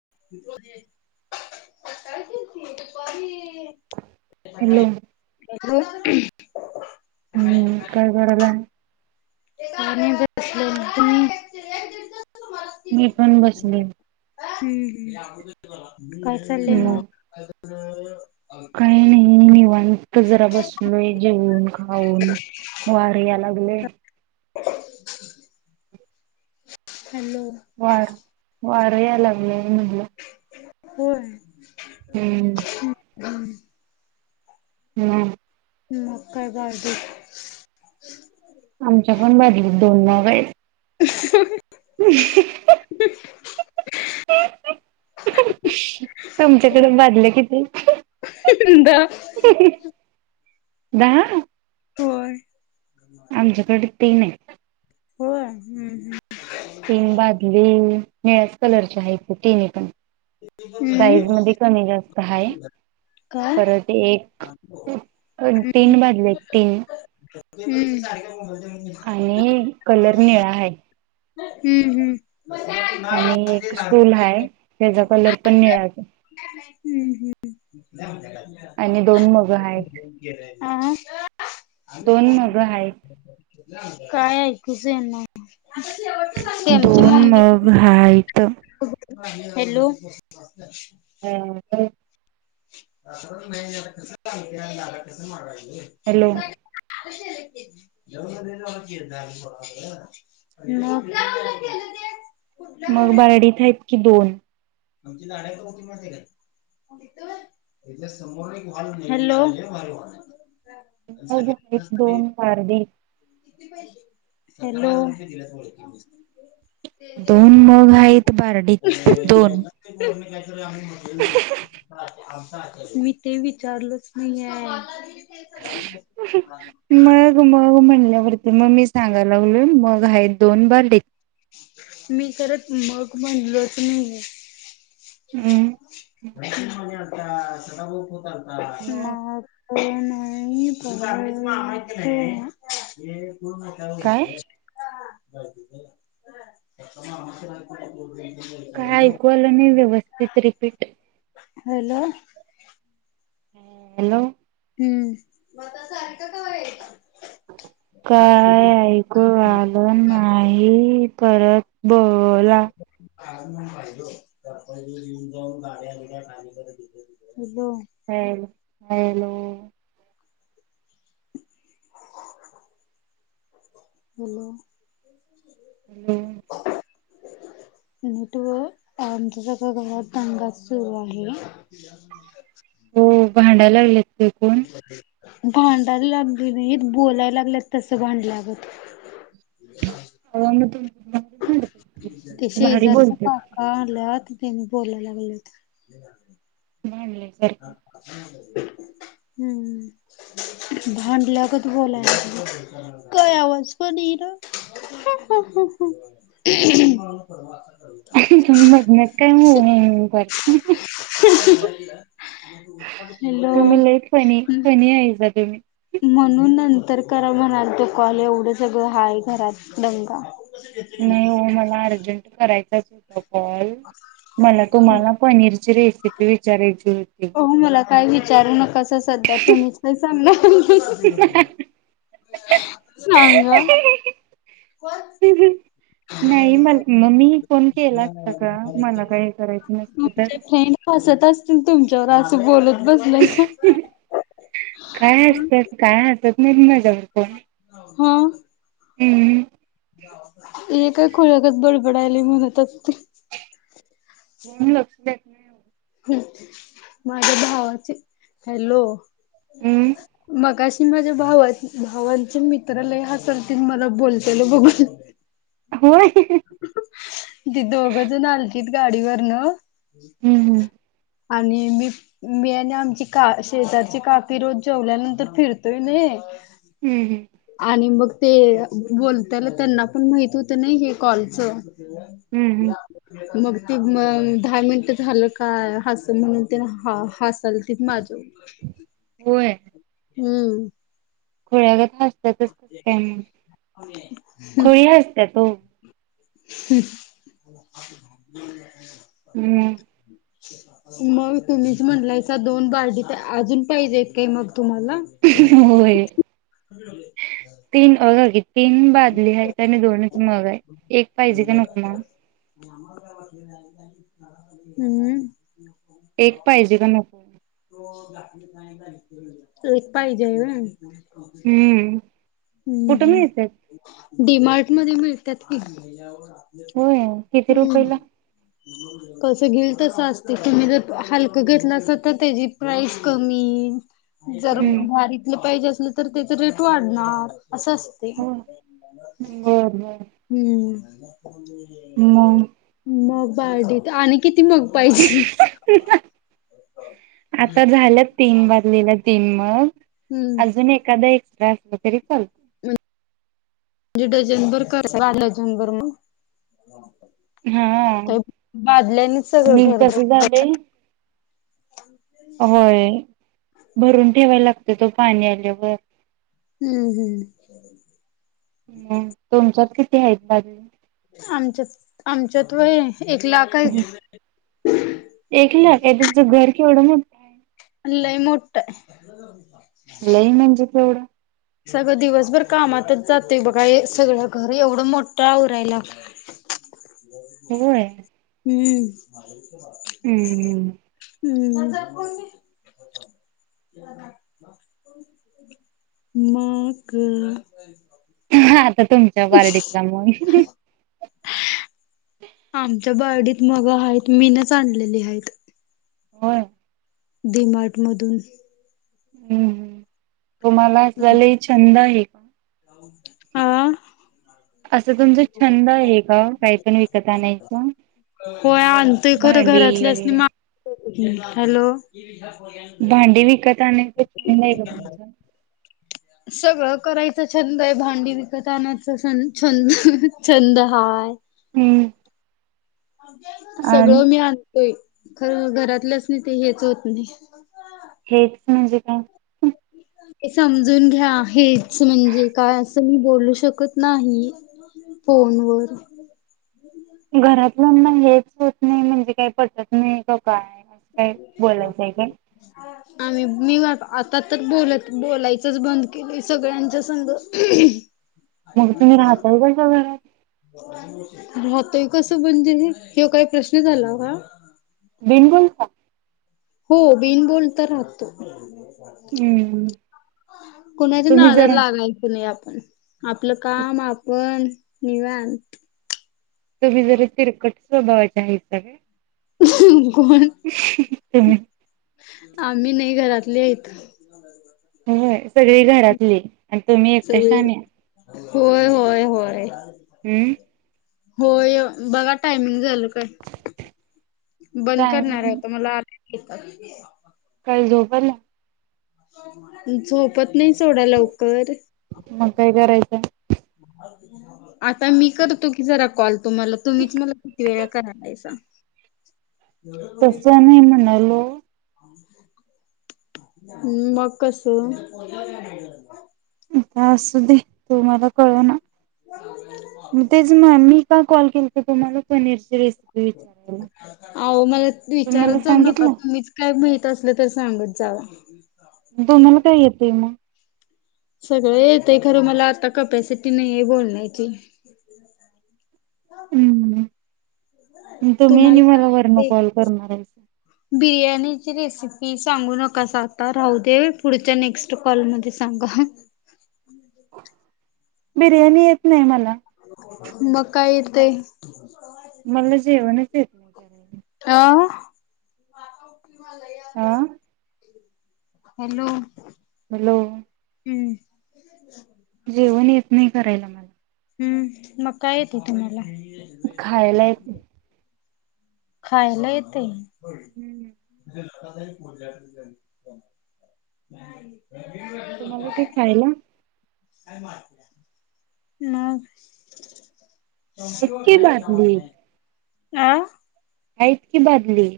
प हॅलो हो हम्म काय करायलाय आणि ब तु मी पण बसले. हम्म् काय चाले मग ना काही नाही निवांत जरा बसलोय जेवून खाऊन वार या लागले हॅलो वार वार याय लागलं म्हणलं होय हम्म हम्म मकय बारध आमच्या पण बाजू दोन नाग आहेत तुमच्याकडे वाजले किती अंद द होय आमच्याकडे ते नाही होय हम्म हम् तीन बाजली निळ्याच कलरच्या आहे तिन पण साईज हम्म मध्ये कमी जास्त ह परत एक तीन बाजले एक तीन हम्म. आणि कलर निळा हाय. हम्म हम्म. आणि एक स्टूल हाय त्याचा कलर पण निळाचे. हम्म [inaudible] आणि दोन मग हायेत आ दोन मग हायेत. काय ऐकूच येयना सॅमची मम्मी. त. हॅलो. [unintelligible] हॅलो [unintelligible] मग. मग बारडी हाइथं इतकी दोन. आमच्या नाडचा बकि का [unintelligible] हॅलो. बुकीत दोन पारडी. हॅलो. दोन मग आहेत बारडीत दोन. मी ते विचारलच नाही आहे. मग मव म्हणल्यावरती. तर मग मी सांगायला लागलोय मग हायेत दोन बारडीत. मी खरच मग म्हणलोच नाही ये. हम्म. हो मग [unintelligible] प काय [unintelligible] म [unintelligible] काय ऐकूयलं नाही व्यवस्थित रिपीट. हॅलो. ह हॅलो. हम्म. काय ऐकू आलं नाही परत बोला. का नाही फायो तर येिऊन जाऊन गाड्यागाेत [unintelligible] हलो. Hello hello. हॅलो. हम्म. नीट व आमच्या स गावात दंगा सुरू आहे. हो भांडायला लागलेत. ते कोण? ह [inaudible] भांडायला लागली नाहीत बोलायला लागलेत तस भांडल्यागत. [unintelligible] ते म्हणजे भारी शेजारीचा बोलतेत की काका आला त त्यांनी बोलायला लागलेत. भांडल्यासारखं हम्म. भांडल्यागत बोलाय काय आवाज पणयेर. ह ह ह. तुम्ही मधनच काय हू हू हू करता. हॅलो. तुम्ही लई फणी फणी आहेसा तुम्ही. म्हणून नंतर करा म्हणालते कॉल एवढं सगळं हाय घरात दंगा. नाही हो मला अर्जंट करायचाच होता. मला तुम्हाला पनीरची रेसिपी विचारायची हो मला काय विचारू नकास सध्या तुम्हीच सम सांग हम् नाही म मग मी फोन केला असता का मला काही करायचं नसत तर असत असतील तुमच्यावर असं बोलत बसलायसा. काय असतात काय असतात नाही माझ्यावर कोण हा हम्म हे काय खुळगच बडबडायला म्हणतच ते हम् लक्ष नाही माझ्या भावाचे हॅलो हम्म म की माझ्या भा भावांच्या मित्रालाय ह्या सर्तीत मला बोलताल बघून होय गाडीवर न हम्म आणि मी मी आणि आमची का शेजारची कापी रोज जेवल्यानंतर फिरतोय नाही हम्म आणि मग ते बोलताना त्यांना पण माहित होत नाही हे कॉलच हम्म ते दहा मिनिट झालं काय हस म्हणून हस चलती माझव हम्म खोळ्याग हसत्याातच कसतय मग खोळी हसत्यात हो हम्म मग तुम्हीच म्हटलाय दोन बारडी तर अजून पाहिजेेत काही मग तुम्हाला? होय तीन अघा किती तीन बादली आहेत आणि दोनच मग आहे एक पाहिजे का नकमाग हम्म एक पाहिजे का नक एक पाहिजे ना हम्म कुठून येतच डडीमार्ट मध्ये मिळतात की हम् होय किती रुपयला कसं घेईल तसं असते तुम्ही जर हलकं घेतला अस तर त्याची प्राइस कमी जर हम्म भारीतलं पाहिजे असलं तर त्याच रेट वाढणार असं असते होय बर बर हम्म मग मग बाडीत आणि किती त मग पाहिजे आता झालं तीन बाजलेला तीन मग हम्म अजून एखादा एक त्या अस तरी चालत म्हणजे डजनभर कराय डजनभर मग हा का बादल्याने सगळं आणि घरर कसं ह झालंय होय भरून ठेवायला लागत तो पाणी आल्यावर हम्म हम्म हम् तुमच्यात किती आहेत भाजू आमच्यात आमच्यात वय एक लाख एक लाख आहे तुमचं घर केवढं मोठं आहे नाहीई मोठा लई म्हणजे तेवढं सगळं दिवसभर कामातच जातंय बघा सगळं घर एवढं मोठं आवरायला हम्म हम्म हम्म हम्म माग आता तुमच्या पार्टतला मु आमच्या बयडीत मग आहेत मीनच आणलेली आहेत हो मार्ट मधून हम्म् तुम्हालाला छंद आहे का आा असं तुमचा छंद आहे का काही पण विकत आणायच होय आणत खरं घरातलं अस मा हॅलो भांडे विकत आण आहे का तुमचं सगळं करायचं छंद आहे भांडी विकत आणयच छंद छंद हा आहे हम्म आणि सगळं मी आणतोय खरं घरातलंच नाही ते हेच होत नाही म्हज का समजून घ्या हेच म्हणजे काय असं मी बोलू शकत नाही फोन वर घरातल्याना हेच होत नाही म्हणजे काही पटत नाही काय असं काय बोलायचं आहे काय आम्ही मी आता तर बोलत बोलायचंच बंद केलंय सगळ्यांच्या संघ मग तुम्ही राहताय कशा घरात राहतोय कसं म्हणजे किववा काही प्रश्न झाला का बिनकुल का हो बिनबोल तर राहतो हम्म कोुणाच्या तुम्ही नाद जरा लागायचं नाही आपण आपलं काम आपण निव्यान तुम्ही जरी तिरकट स्वभावाच्या आहे सगळे कोण म आम्ही नाही घरातली आहेतथ होय सगळी घरातली आणि तुमही एकटश सगळी आण या होय होय होय हम्म हो बघा टायमिंग झालं बंद करणार टायमिंग होता मलाेतात कल झोबर ना झोपत नाही सोडा लवकर मग काय करायचं? आता मी करतो की जरा कॉल तुम्हाला तुम्हीच मला किती वेळा करालायचा तसं नाही म्हणालो ् मग कसं ता असू दे तु म्हाला कळव ना मग तेच म मी का कॉल केल का तुम्हाला पनीरचीि आहो मला तुम्हाला विचारत जाऊ नका सांगितलं तुम्हीच काय माहि अस तर सांगत जाव तुम्हाला काय येतय मग सगळं ते खरं मला आता कपॅसिटी नाही आहे बोलण्याची हम् तुम्ही तुम्हाला आणि काय मला वर्ण येतय कॉल करणार आहे बिर्याणीची रेसिपी सांगू नका स आता राहू दे पुढच्या नेक्स्ट कॉलमध्ये सांगा ह [inaudible] बिर्याणी येत नाही मला. म काय येतय मला जेवणच येत नाही कराय अ! आह! हॅलो. हॅलो. हूं! जेवण येत नाही करायला मला हूं मग काय येते तुम्हाला. खायला येत. खायला येतय. हूं! [unintelligible] तुम्हाला येत खायला? मग इतकी बादली आह! आहेत कि बादली.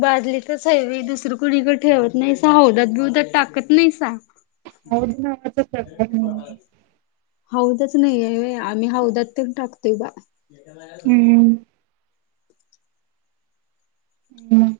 बादली तच हाय व्हयं दुसरं कुणीकं ठेवत नाहीसा हौदात बिवदात टाकत नाहीसा हौद नावाचा प्रकार नाही आहे. हौदच नाही आहे, वय आम्ही हौदात तरी टाकतोय बा. हम्म हूं!